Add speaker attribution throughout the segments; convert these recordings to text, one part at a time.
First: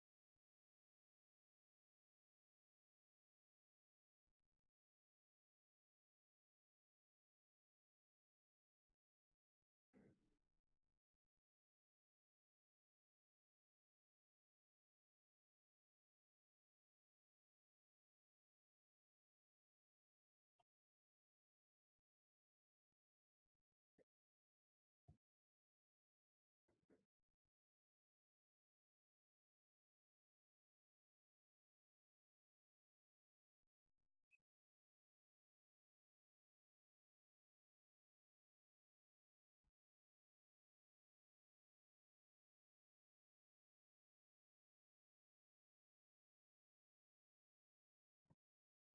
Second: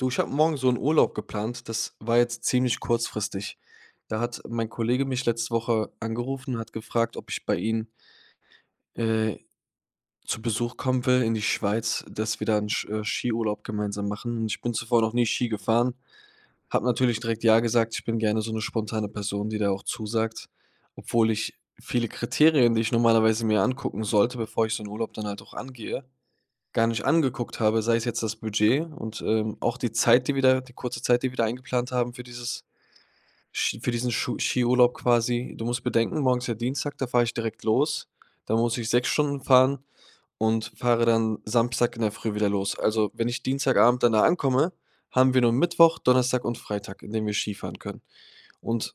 Speaker 1: Du, ich habe morgen so 'n Urlaub geplant, das war jetzt ziemlich kurzfristig. Da hat mein Kollege mich letzte Woche angerufen und hat gefragt, ob ich bei ihnen äh, zu Besuch kommen will in die Schweiz, dass wir da 'n Sk äh, Skiurlaub gemeinsam machen. Und ich bin zuvor noch nie Ski gefahren, habe natürlich direkt ja gesagt. Ich bin gerne so 'ne spontane Person, die da auch zusagt, obwohl ich viele Kriterien, die ich normalerweise mir angucken sollte, bevor ich so 'n Urlaub dann halt auch angehe, gar nicht angeguckt habe, sei es jetzt das Budget und, ähm, auch die Zeit, die wir da die kurze Zeit, die wir da eingeplant haben für dieses Sch für diesen Schu Skiurlaub, quasi. Du musst bedenken, morgen ist ja Dienstag, da fahre ich direkt los. Da muss ich 6 Stunden fahren und fahre dann Samstag in der Früh wieder los. Also, wenn ich Dienstagabend dann da ankomme, haben wir nur Mittwoch, Donnerstag und Freitag, in denen wir Skifahren können. Und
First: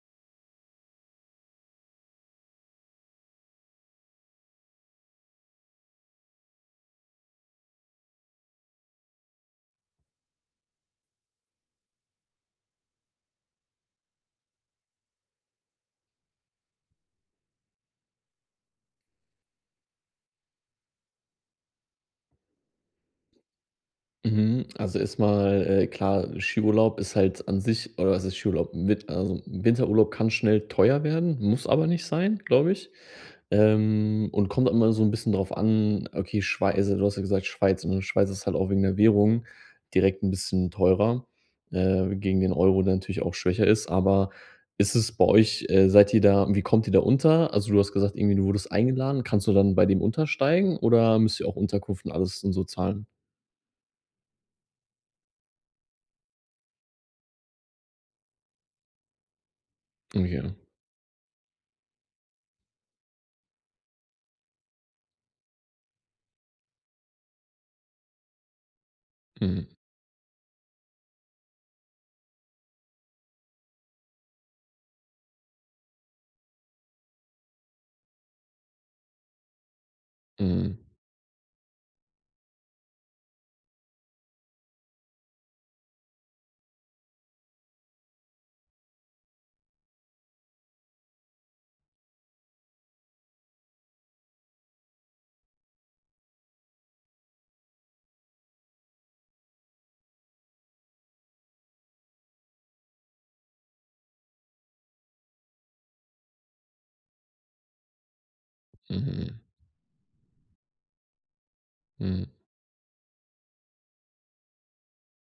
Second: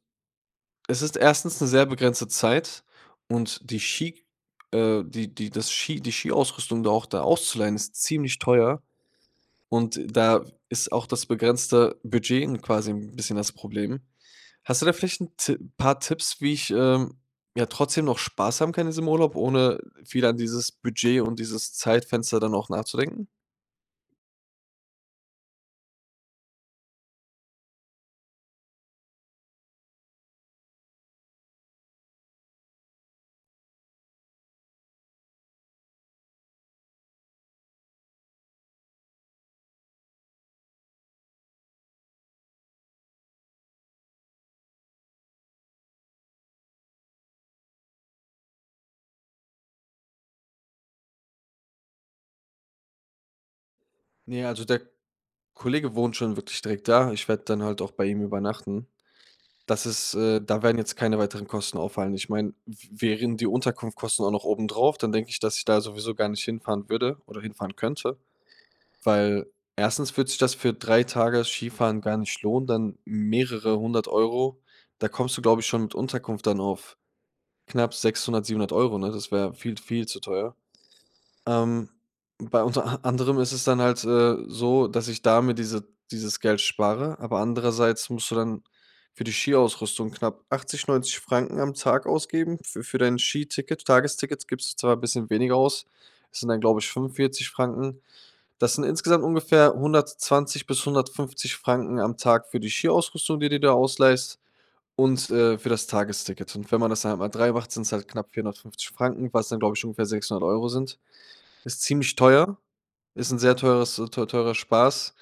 Speaker 1: es ist 1. 'ne sehr begrenzte Zeit und die Ski, äh die die das Ski die Skiausrüstung da auch da auszuleihen, ist ziemlich teuer. Und da ist auch das begrenzte Budget 'n quasi 'n bisschen das Problem. Hast du da vielleicht 'n Ti paar Tipps, wie ich, ähm, ja, trotzdem noch Spaß haben kann in diesem Urlaub, ohne viel an dieses Budget und dieses Zeitfenster dann auch nachzudenken?
Speaker 2: Mhm, also, erst mal, äh, klar, Skiurlaub ist halt an sich oder was heißt Skiurlaub? Mit also, 'n Winterurlaub kann schnell teuer werden, muss aber nicht sein, glaube ich. Ähm, und kommt immer so 'n bisschen drauf an, okay, Schwei also, du hast ja gesagt, Schweiz, und Schweiz ist halt auch wegen der Währung direkt 'n bisschen teurer, äh, gegen den Euro, der natürlich auch schwächer ist. Aber ist es bei euch äh, seid ihr da und wie kommt ihr da unter? Also, du hast gesagt, irgendwie du wurdest eingeladen. Kannst du dann bei dem untersteigen oder müsst ihr auch Unterkunft und alles dann so zahlen?
Speaker 1: Ne, also der Kollege wohnt schon wirklich direkt da. Ich werde dann halt auch bei ihm übernachten. Das ist
Speaker 2: Oh,
Speaker 1: äh,
Speaker 2: ja.
Speaker 1: da werden jetzt keine weiteren Kosten auffallen. Ich mein, w wären die Unterkunftkosten auch noch obendrauf, dann denke ich, dass ich da sowieso gar nicht hinfahren würde oder hinfahren könnte. Weil,
Speaker 2: Mhm.
Speaker 1: 1. würde sich das für 3 Tage Skifahren gar nicht lohnen, dann mehrere 100 €. Da kommst du, glaube ich, schon mit Unterkunft dann auf knapp 600, 700 €, ne? Das wäre viel, viel zu teuer.
Speaker 2: Mhm.
Speaker 1: Ähm, bei unter a anderem ist es dann halt, äh, so, dass ich da mir diese dieses Geld spare, aber andererseits musst du dann für die Skiausrüstung knapp 80, 90 CHF am Tag ausgeben, für für dein Skiticket, Tagestickets gibst du zwar bisschen weniger aus. Es sind dann, glaube ich, 45 CHF. Das sind insgesamt ungefähr 120 bis 150 CHF am Tag für die Skiausrüstung, die du dir ausleihst und, äh, für das Tagesticket. Und wenn man das halt mal 3 macht, sind's halt knapp 450 CHF,
Speaker 2: Mhm.
Speaker 1: was dann, glaube ich, ungefähr 600 € sind. Ist ziemlich
Speaker 2: Mhm.
Speaker 1: teuer. Ist 'n sehr teures teu teurer Spaß.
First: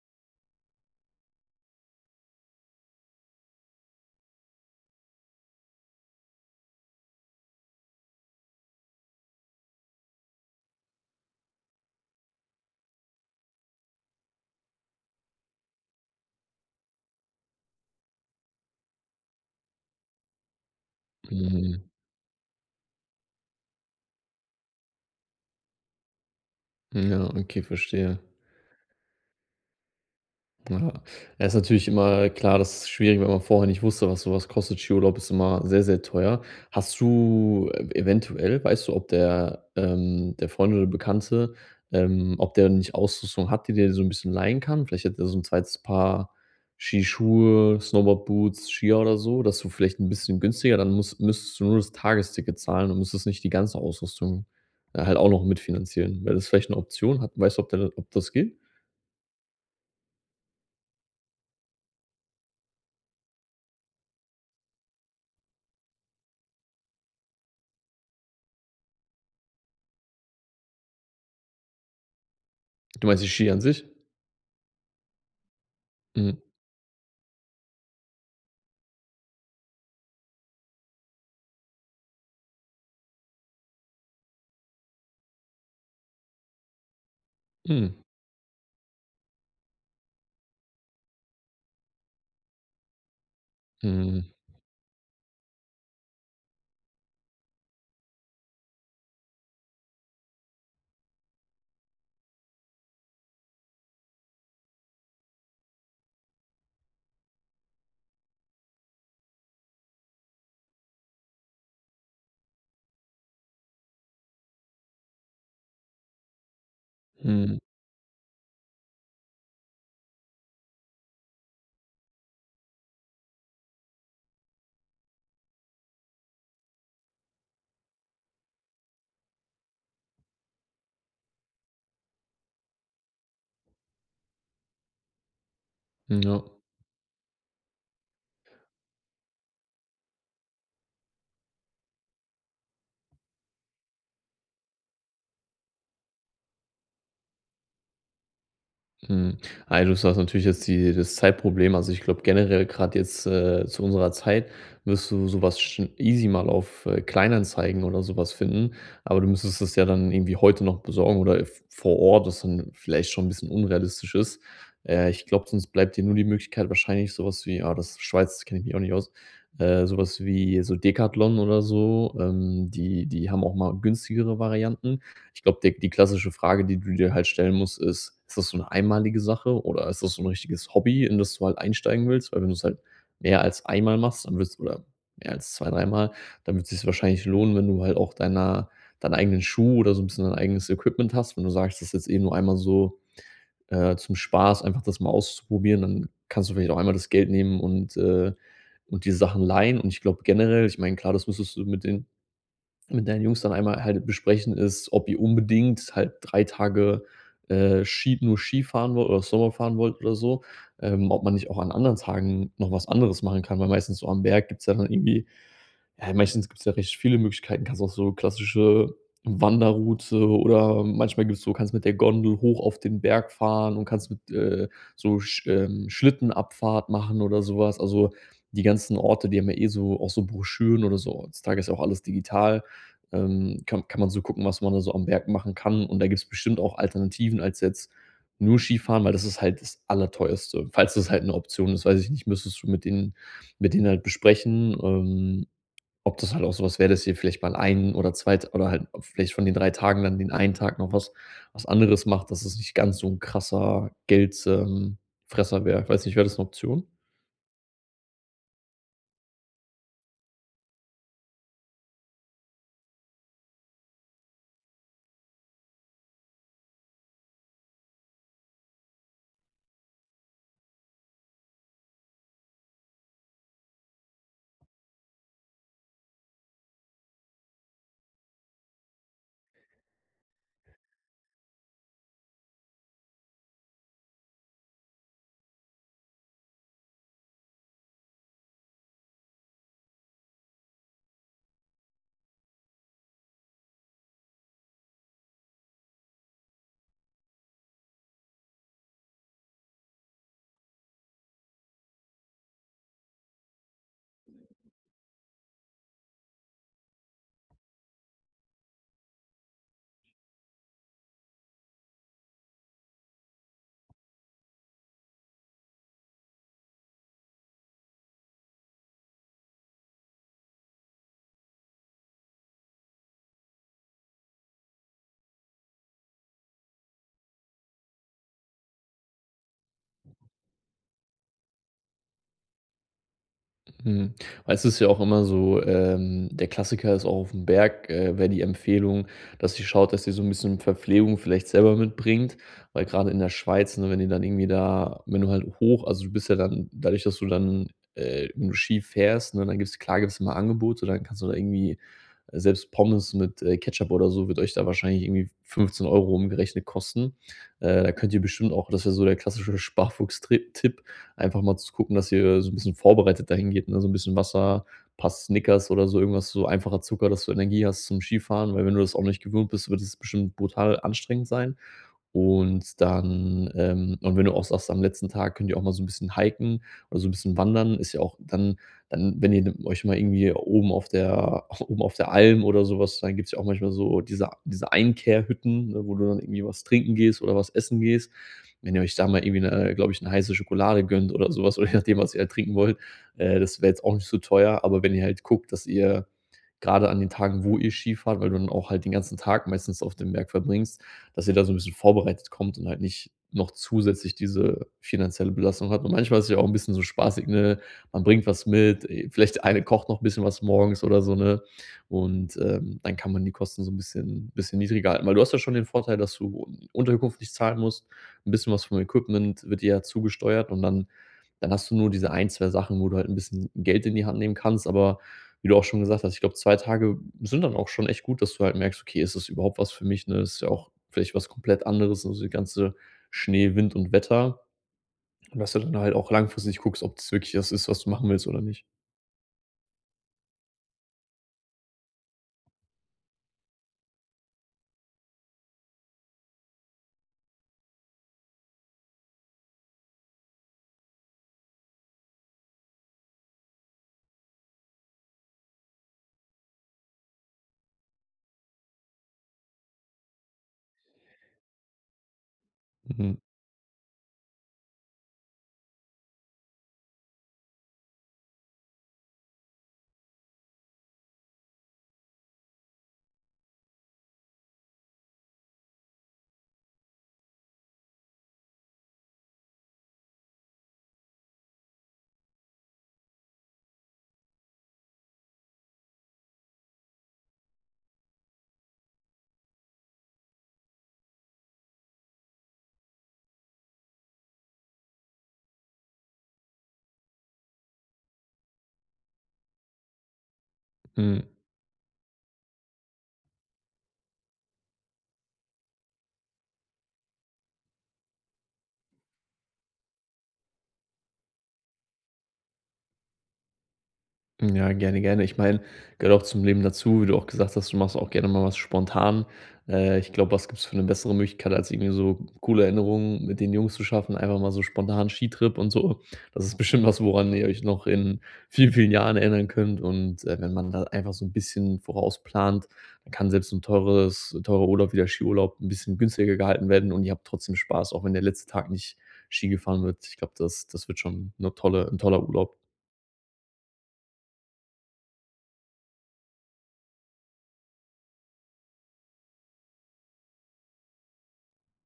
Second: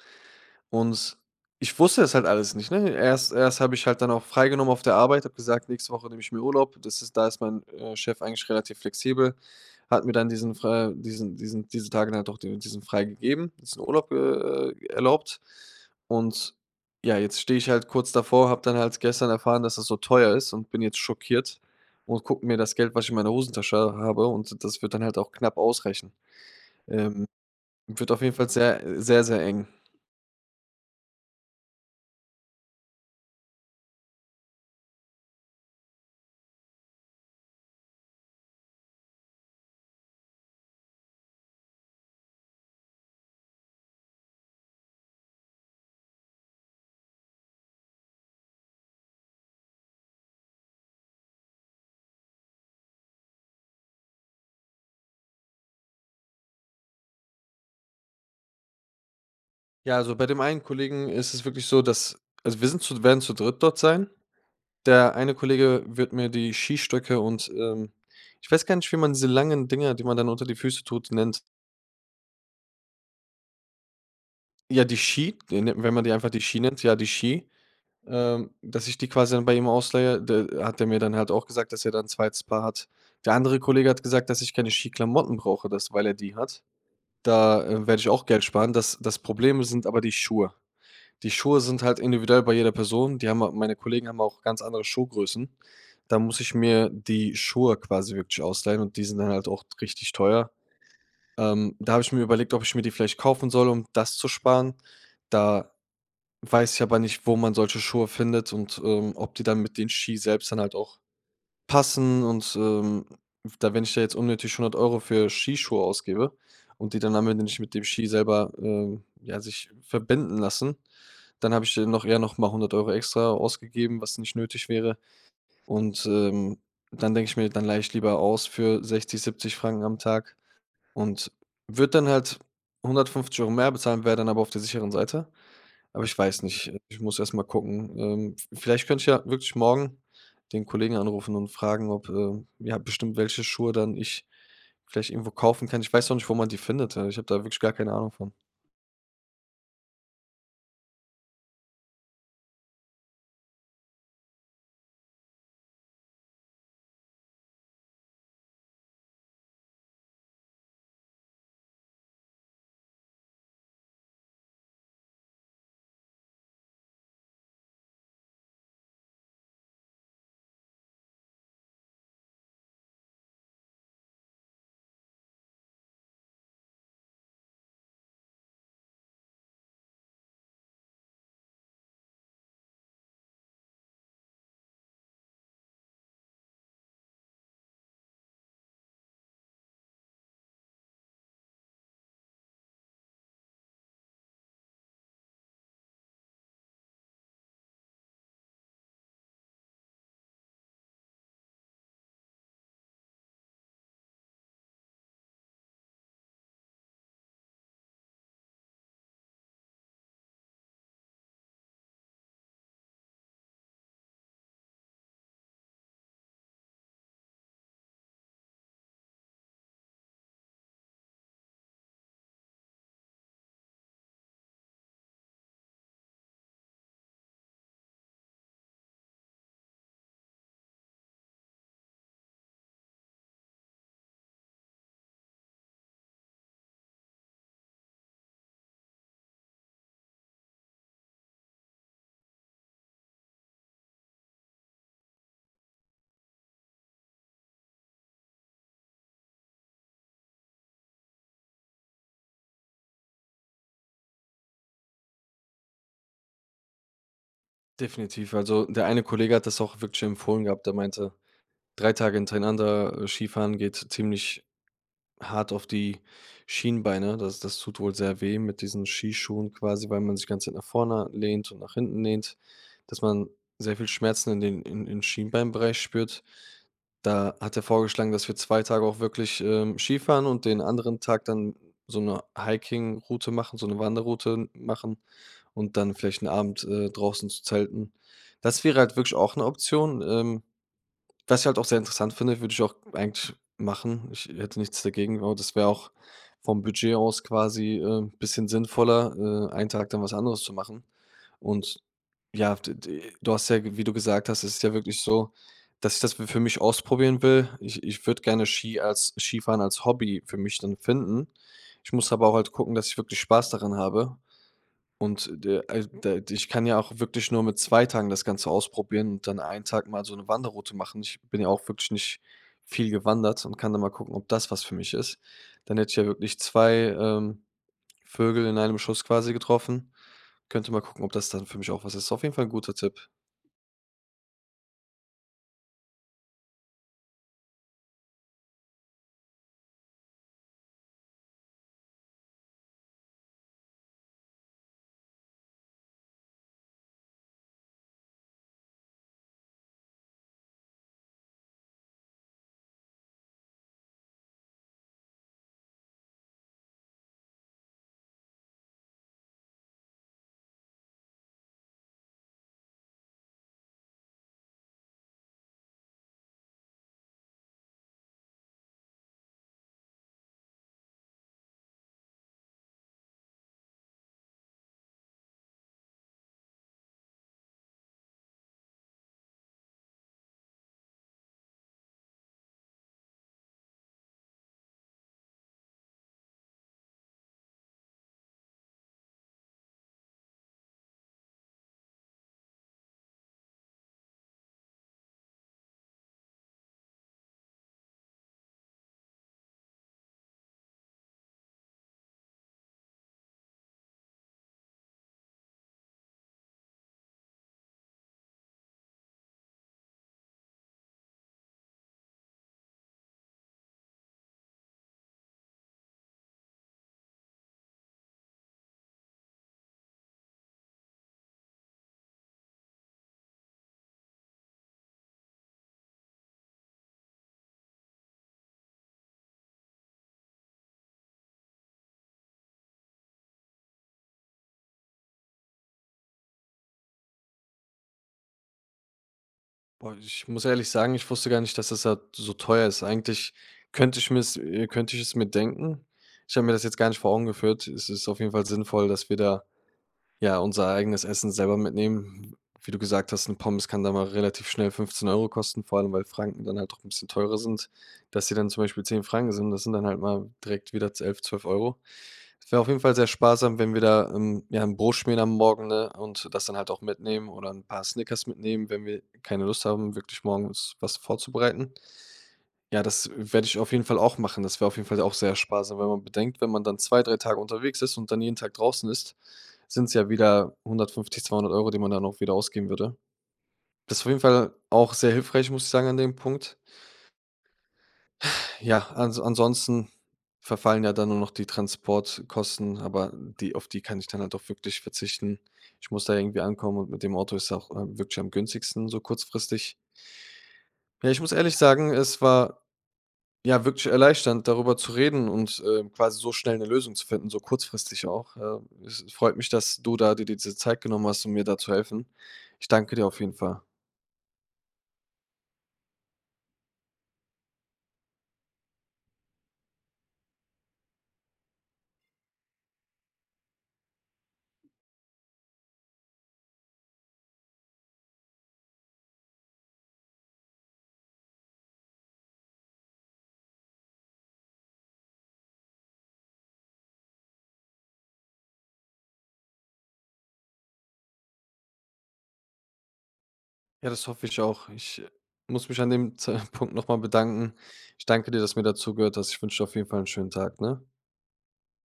Speaker 1: Und s ich wusste es halt alles nicht, ne? Erst erst habe ich halt dann auch freigenommen auf der Arbeit, habe gesagt, nächste Woche nehme ich mir Urlaub. Das ist da ist mein, äh, Chef eigentlich relativ flexibel, hat mir dann diesen fr äh diesen diesen diese Tage dann doch diesen freigegeben. Diesen Urlaub, äh, äh, erlaubt. Und ja, jetzt stehe ich halt kurz davor, habe dann halt gestern erfahren, dass das so teuer ist und bin jetzt schockiert
Speaker 2: Mhm.
Speaker 1: und gucke mir das Geld, was ich in meiner Hosentasche habe. Und das wird dann halt auch knapp ausreichen.
Speaker 2: Mhm, ja,
Speaker 1: Ähm.
Speaker 2: okay,
Speaker 1: Wird
Speaker 2: verstehe.
Speaker 1: auf jeden Fall sehr sehr, sehr eng.
Speaker 2: Ja, es ist natürlich immer klar das ist schwierig, wenn man vorher nicht wusste, was sowas kostet. Skiurlaub ist immer sehr sehr teuer. Hast du e eventuell weißt du, ob der, ähm der Freund oder Bekannte, ähm ob der nicht Ausrüstung hat, die der dir so 'n bisschen leihen kann? Vielleicht hat er so 'n 2. Paar Skischuhe, Snowboard-Boots, Skier oder so, dass du vielleicht 'n bisschen günstiger, dann muss müsstest du nur das Tagesticket zahlen und musst jetzt nicht die ganze Ausrüstung halt auch noch mitfinanzieren. Wäre das vielleicht 'ne Option? Hat weißt du, ob der ob das geht?
Speaker 1: Ja, also bei dem einen Kollegen ist es wirklich so, dass also wir sind zu werden zu dritt dort sein. Der eine Kollege wird mir die Skistöcke und, ähm ich weiß gar nicht, wie man diese langen Dinger, die man dann unter die Füße tut, nennt.
Speaker 2: Du meinst die Skier an sich?
Speaker 1: Ja, die Ski, die wenn man die einfach
Speaker 2: Mhm.
Speaker 1: die Ski nennt ja, die Ski, ähm, dass ich die quasi dann bei ihm ausleihe, der hat der mir dann halt auch gesagt, dass er da 'n 2. Paar hat. Der andere Kollege hat gesagt, dass ich keine Ski-Klamotten brauche, das weil er die hat. Da
Speaker 2: Mhm.
Speaker 1: werde ich auch Geld sparen. Das das Problem sind aber die Schuhe. Die Schuhe sind halt individuell bei jeder Person, die haben meine Kollegen haben
Speaker 2: Mhm.
Speaker 1: auch ganz andere Schuhgrößen, da muss ich mir die Schuhe quasi wirklich ausleihen, und die sind dann halt auch richtig teuer. Ähm, da hab ich mir überlegt, ob ich mir die vielleicht kaufen soll, um das zu sparen. Da weiß ich aber nicht, wo man solche Schuhe findet und, ähm, ob die dann mit den Ski selbst dann halt auch passen. Und, ähm, da wenn ich da jetzt unnötig 100 € für Skischuhe ausgebe und die dann am Ende
Speaker 2: Mhm.
Speaker 1: nicht mit dem Ski selber, ähm, ja, sich verbinden lassen, dann habe ich dann eher noch mal 100 € extra ausgegeben, was nicht nötig wäre. Und, ähm, dann denke ich mir: „Dann leihe ich lieber aus für 60 CHF, 70 CHF am Tag und würde dann halt 150 € mehr bezahlen, wäre dann aber auf der sicheren Seite. Aber ich
Speaker 2: M
Speaker 1: weiß
Speaker 2: Ja.
Speaker 1: nicht. Ich muss erst mal gucken. Ähm, v vielleicht könnte ich ja wirklich morgen den Kollegen anrufen und fragen, ob, äh ja, bestimmt welche Schuhe dann ich vielleicht irgendwo kaufen kann. Ich weiß auch nicht, wo man die findet, hey, ich habe da wirklich gar keine Ahnung von.
Speaker 2: Mhm. Ey, du hast jetzt natürlich die das Zeitproblem. Also ich glaube generell grad jetzt, äh, zu unserer Zeit, wirst du so was schon easy mal auf, äh, Kleinanzeigen oder so was finden, aber du müsstest es ja dann irgendwie heute noch besorgen oder, äh, v vor Ort, was dann vielleicht schon 'n bisschen unrealistisch ist. Äh, ich glaube, sonst bleibt dir nur die Möglichkeit wahrscheinlich so was wie ah, das ist Schweiz, da kenne ich mich auch nicht aus, äh, so was wie so Decathlon oder so. Ähm, die die haben auch mal günstigere Varianten. Ich glaube, der die klassische Frage, die du dir halt stellen musst, ist: Ist das so 'ne einmalige Sache, oder ist das so 'n richtiges Hobby, in das du halt einsteigen willst? Weil wenn du's halt mehr als einmal machst, dann willst oder mehr als zwei, dreimal, dann wird's sich's wahrscheinlich lohnen, wenn du halt auch deiner deine eigenen Schuh oder so 'n bisschen dein eigenes Equipment hast. Wenn du sagst, das ist jetzt eh nur einmal so, äh, zum Spaß, einfach das mal auszuprobieren, dann kannst du vielleicht auch einmal das Geld nehmen und, äh und die Sachen leihen. Und ich glaube generell ich meine, klar, das müsstest du mit den mit deinen Jungs dann einmal halt besprechen ist, ob ihr unbedingt halt 3 Tage, äh, Ski nur Skifahren wollt oder Snowboard fahren wollt, oder so, ähm, ob man nicht auch an anderen Tagen noch was anderes machen kann. Weil meistens so am Berg gibt's ja dann irgendwie ja, meistens gibt's ja recht viele Möglichkeiten. Du kannst auch so klassische Wanderroute oder manchmal gibt's so kannst du mit der Gondel hoch auf den Berg fahren und kannst mit, äh, so Sch ähm, Schlittenabfahrt machen oder so was. Also, die ganzen Orte, die haben ja eh so auch so Broschüren oder so. Heutzutage ist auch alles digital, ähm, kann kann man so gucken, was man da so am Berg machen kann. Und da gibt's bestimmt auch Alternativen als jetzt nur Skifahren, weil das ist halt das Allerteuerste. Falls das halt 'ne Option ist, weiß ich nicht, müsstest du mit denen mit denen halt besprechen, ähm, ob das halt auch so was wäre, dass ihr vielleicht mal einen oder 2 oder halt vielleicht von den 3 Tagen dann den einen Tag noch was was anderes macht, dass es nicht ganz so 'n krasser Geld, ähm Fresser wäre. Ich weiß nicht, wäre das 'ne Option?
Speaker 1: Definitiv. Also, der eine Kollege hat das auch wirklich empfohlen gehabt. Der meinte, 3 Tage hintereinander, äh, Skifahren geht ziemlich hart auf die Schienbeine. Das das tut wohl sehr weh mit diesen Skischuhen quasi, weil man sich ganze Zeit nach vorne lehnt und nach hinten lehnt, dass man sehr viel Schmerzen in den im im Schienbeinbereich spürt. Da hat er vorgeschlagen, dass wir 2 Tage auch wirklich, ähm, Skifahren und den anderen Tag dann so 'ne Hiking-Route machen so 'ne Wanderroute machen und dann vielleicht 'n Abend, äh, draußen zu zelten. Das wäre halt wirklich auch 'ne Option, ähm, was ich halt auch sehr interessant finde, würde ich auch eigentlich machen. Ich hätte nichts dagegen, genau, das wäre auch vom Budget aus quasi, äh, bisschen sinnvoller, äh, einen Tag dann was anderes zu machen. Und, ja, d d du hast ja, wie du gesagt hast es ist ja wirklich so, dass ich das für mich ausprobieren will. Ich ich würde gerne Ski als Skifahren als Hobby für mich dann finden. Ich muss aber auch halt gucken, dass ich wirklich Spaß daran habe. Und, de äh, d ich kann ja auch wirklich nur mit 2 Tagen das Ganze ausprobieren und dann einen Tag mal so 'ne Wanderroute machen. Ich bin ja auch wirklich nicht viel gewandert und kann dann mal gucken, ob das was für mich ist. Dann hätte ich ja wirklich 2, ähm, Vögel in einem Schuss quasi getroffen. Könnte mal gucken, ob das dann für mich auch was ist. Auf jeden Fall 'n guter Tipp.
Speaker 2: Mhm. Meistens ist ja auch immer so ähm, der Klassiker ist auch auf 'm Berg äh, wäre die Empfehlung, dass ihr schaut, dass ihr so 'n bisschen Verpflegung vielleicht selber mitbringt, weil gerade in der Schweiz, ne, wenn ihr dann irgendwie da wenn du halt hoch also du bist ja dann dadurch, dass du dann, äh, nur Ski fährst, ne, dann gibt's klar gibt's immer Angebote, dann kannst du da irgendwie selbst Pommes mit, äh, Ketchup oder so, wird euch da wahrscheinlich irgendwie 15 € umgerechnet kosten. Äh, da könnt ihr bestimmt auch das ist ja so der klassische Sparfuchs-Trip Tipp, einfach mal zu gucken, dass ihr so 'n bisschen vorbereitet dahingeht, ne, so 'n bisschen Wasser, paar Snickers oder so irgendwas, so einfacher Zucker, dass du Energie hast zum Skifahren, weil wenn du das auch nicht gewöhnt bist, wird es bestimmt brutal anstrengend sein. Und dann, ähm und wenn du auch sagst, am letzten Tag könnt ihr auch mal so 'n bisschen hiken oder so n bisschen wandern, ist ja auch dann dann, wenn ihr, ne, euch mal irgendwie oben auf der oben auf der Alm oder so was dann gibt's ja auch manchmal so diese diese Einkehr-Hütten, ne, wo du dann irgendwie was trinken gehst oder was essen gehst. Wenn ihr euch da mal irgendwie 'ne, äh, glaube ich, 'ne heiße Schokolade gönnt oder so was oder je nachdem, was ihr da trinken wollt, äh, das wäre jetzt auch nicht so teuer. Aber, wenn ihr halt guckt, dass ihr gerade an den Tagen, wo ihr Ski fahrt, weil du dann auch halt den ganzen Tag meistens auf dem Berg verbringst dass ihr da so 'n bisschen vorbereitet kommt und halt nicht noch zusätzlich diese finanzielle Belastung habt. Und, manchmal ist es ja auch 'n bisschen so spaßig, ne? Man bringt was mit, äh, vielleicht der eine kocht noch 'n bisschen was morgens oder so, ne? Und, ähm, dann kann man die Kosten so 'n bisschen bisschen niedriger halten, weil du hast ja schon den Vorteil, dass du Unterkunft nicht zahlen musst. 'N bisschen was vom Equipment wird dir ja zugesteuert, und dann dann hast du nur diese ein, 2 Sachen, wo du halt 'n bisschen Geld in die Hand nehmen kannst. Aber, wie du auch schon gesagt hast, ich glaube, 2 Tage sind dann auch schon echt gut, dass du halt merkst: „Okay, ist das überhaupt was für mich“, ne? Ist ja auch vielleicht was komplett anderes, also die ganze Schnee, Wind und Wetter. Dass du dann halt auch langfristig guckst, ob das wirklich das ist, was du machen willst oder nicht.
Speaker 1: Boah, ich muss ehrlich sagen, ich wusste gar nicht, dass das da so teuer ist. Eigentlich könnte ich mir es, äh könnte ich es mir denken. Ich habe mir das jetzt gar nicht vor Augen geführt. Es ist auf jeden Fall sinnvoll, dass wir da, ja, unser eigenes Essen selber mitnehmen. W wie du gesagt hast, 'ne Pommes kann da mal relativ schnell 15 € kosten, vor allem weil Franken dann halt doch 'n bisschen teurer sind, dass sie dann zum Beispiel 10 CHF Franken sind. Das sind dann halt mal direkt wieder 11, 12 €. Es wäre auf jeden Fall sehr
Speaker 2: Mhm.
Speaker 1: sparsam, wenn wir da, ähm, ja, 'n Brot schmieren am Morgen, ne, und das dann halt auch mitnehmen oder 'n paar Snickers mitnehmen, wenn wir keine Lust haben wirklich morgens was vorzubereiten. Ja, das werde ich auf jeden Fall auch machen. Das wäre auf jeden Fall auch sehr sparsam, weil man bedenkt, wenn man dann 2, 3 Tage unterwegs ist und dann jeden Tag draußen ist, sind es ja wieder 150, 200 €, die man dann auch wieder ausgeben würde. Das ist auf jeden Fall auch sehr hilfreich, muss ich sagen an dem Punkt. Ja, an ansonsten verfallen ja dann nur noch die Transportkosten, aber die auf die kann ich dann halt auch wirklich verzichten. Ich muss da irgendwie ankommen und mit dem Auto ist auch, ähm, wirklich am günstigsten, so kurzfristig. Ja, ich
Speaker 2: Mhm.
Speaker 1: muss ehrlich sagen, es war, ja, wirklich erleichternd, darüber zu reden und, ähm, quasi so schnell 'ne Lösung zu finden, so kurzfristig auch. Äh. Es es freut mich, dass du da d dir diese Zeit genommen hast, um mir da zu helfen. Ich danke dir auf jeden Fall.
Speaker 2: Mhm, ja, gerne, gerne. Ich meine, gehört auch zum Leben dazu, wie du auch gesagt hast, du machst auch gerne mal was spontan. Äh, ich glaube, was gibt's für 'ne bessere Möglichkeit, als irgendwie so coole Erinnerungen mit den Jungs zu schaffen, einfach mal so spontan Skitrip und so. Das ist bestimmt was, woran ihr euch noch in vielen, vielen Jahren erinnern könnt. Und, äh, wenn man da einfach so 'n bisschen vorausplant, dann kann selbst 'n teures teurer Urlaub, wie der Skiurlaub 'n bisschen günstiger gehalten werden und ihr habt trotzdem Spaß, auch wenn der letzte Tag nicht Ski gefahren wird. Ich glaube, das das wird schon 'ne tolle 'n toller Urlaub.
Speaker 1: Ja, das hoffe ich auch. Ich muss mich an dem Z Punkt noch mal bedanken. Ich danke dir, dass du mir da zugehört hast. Ich wünsche dir auf jeden Fall 'n schönen Tag, ne?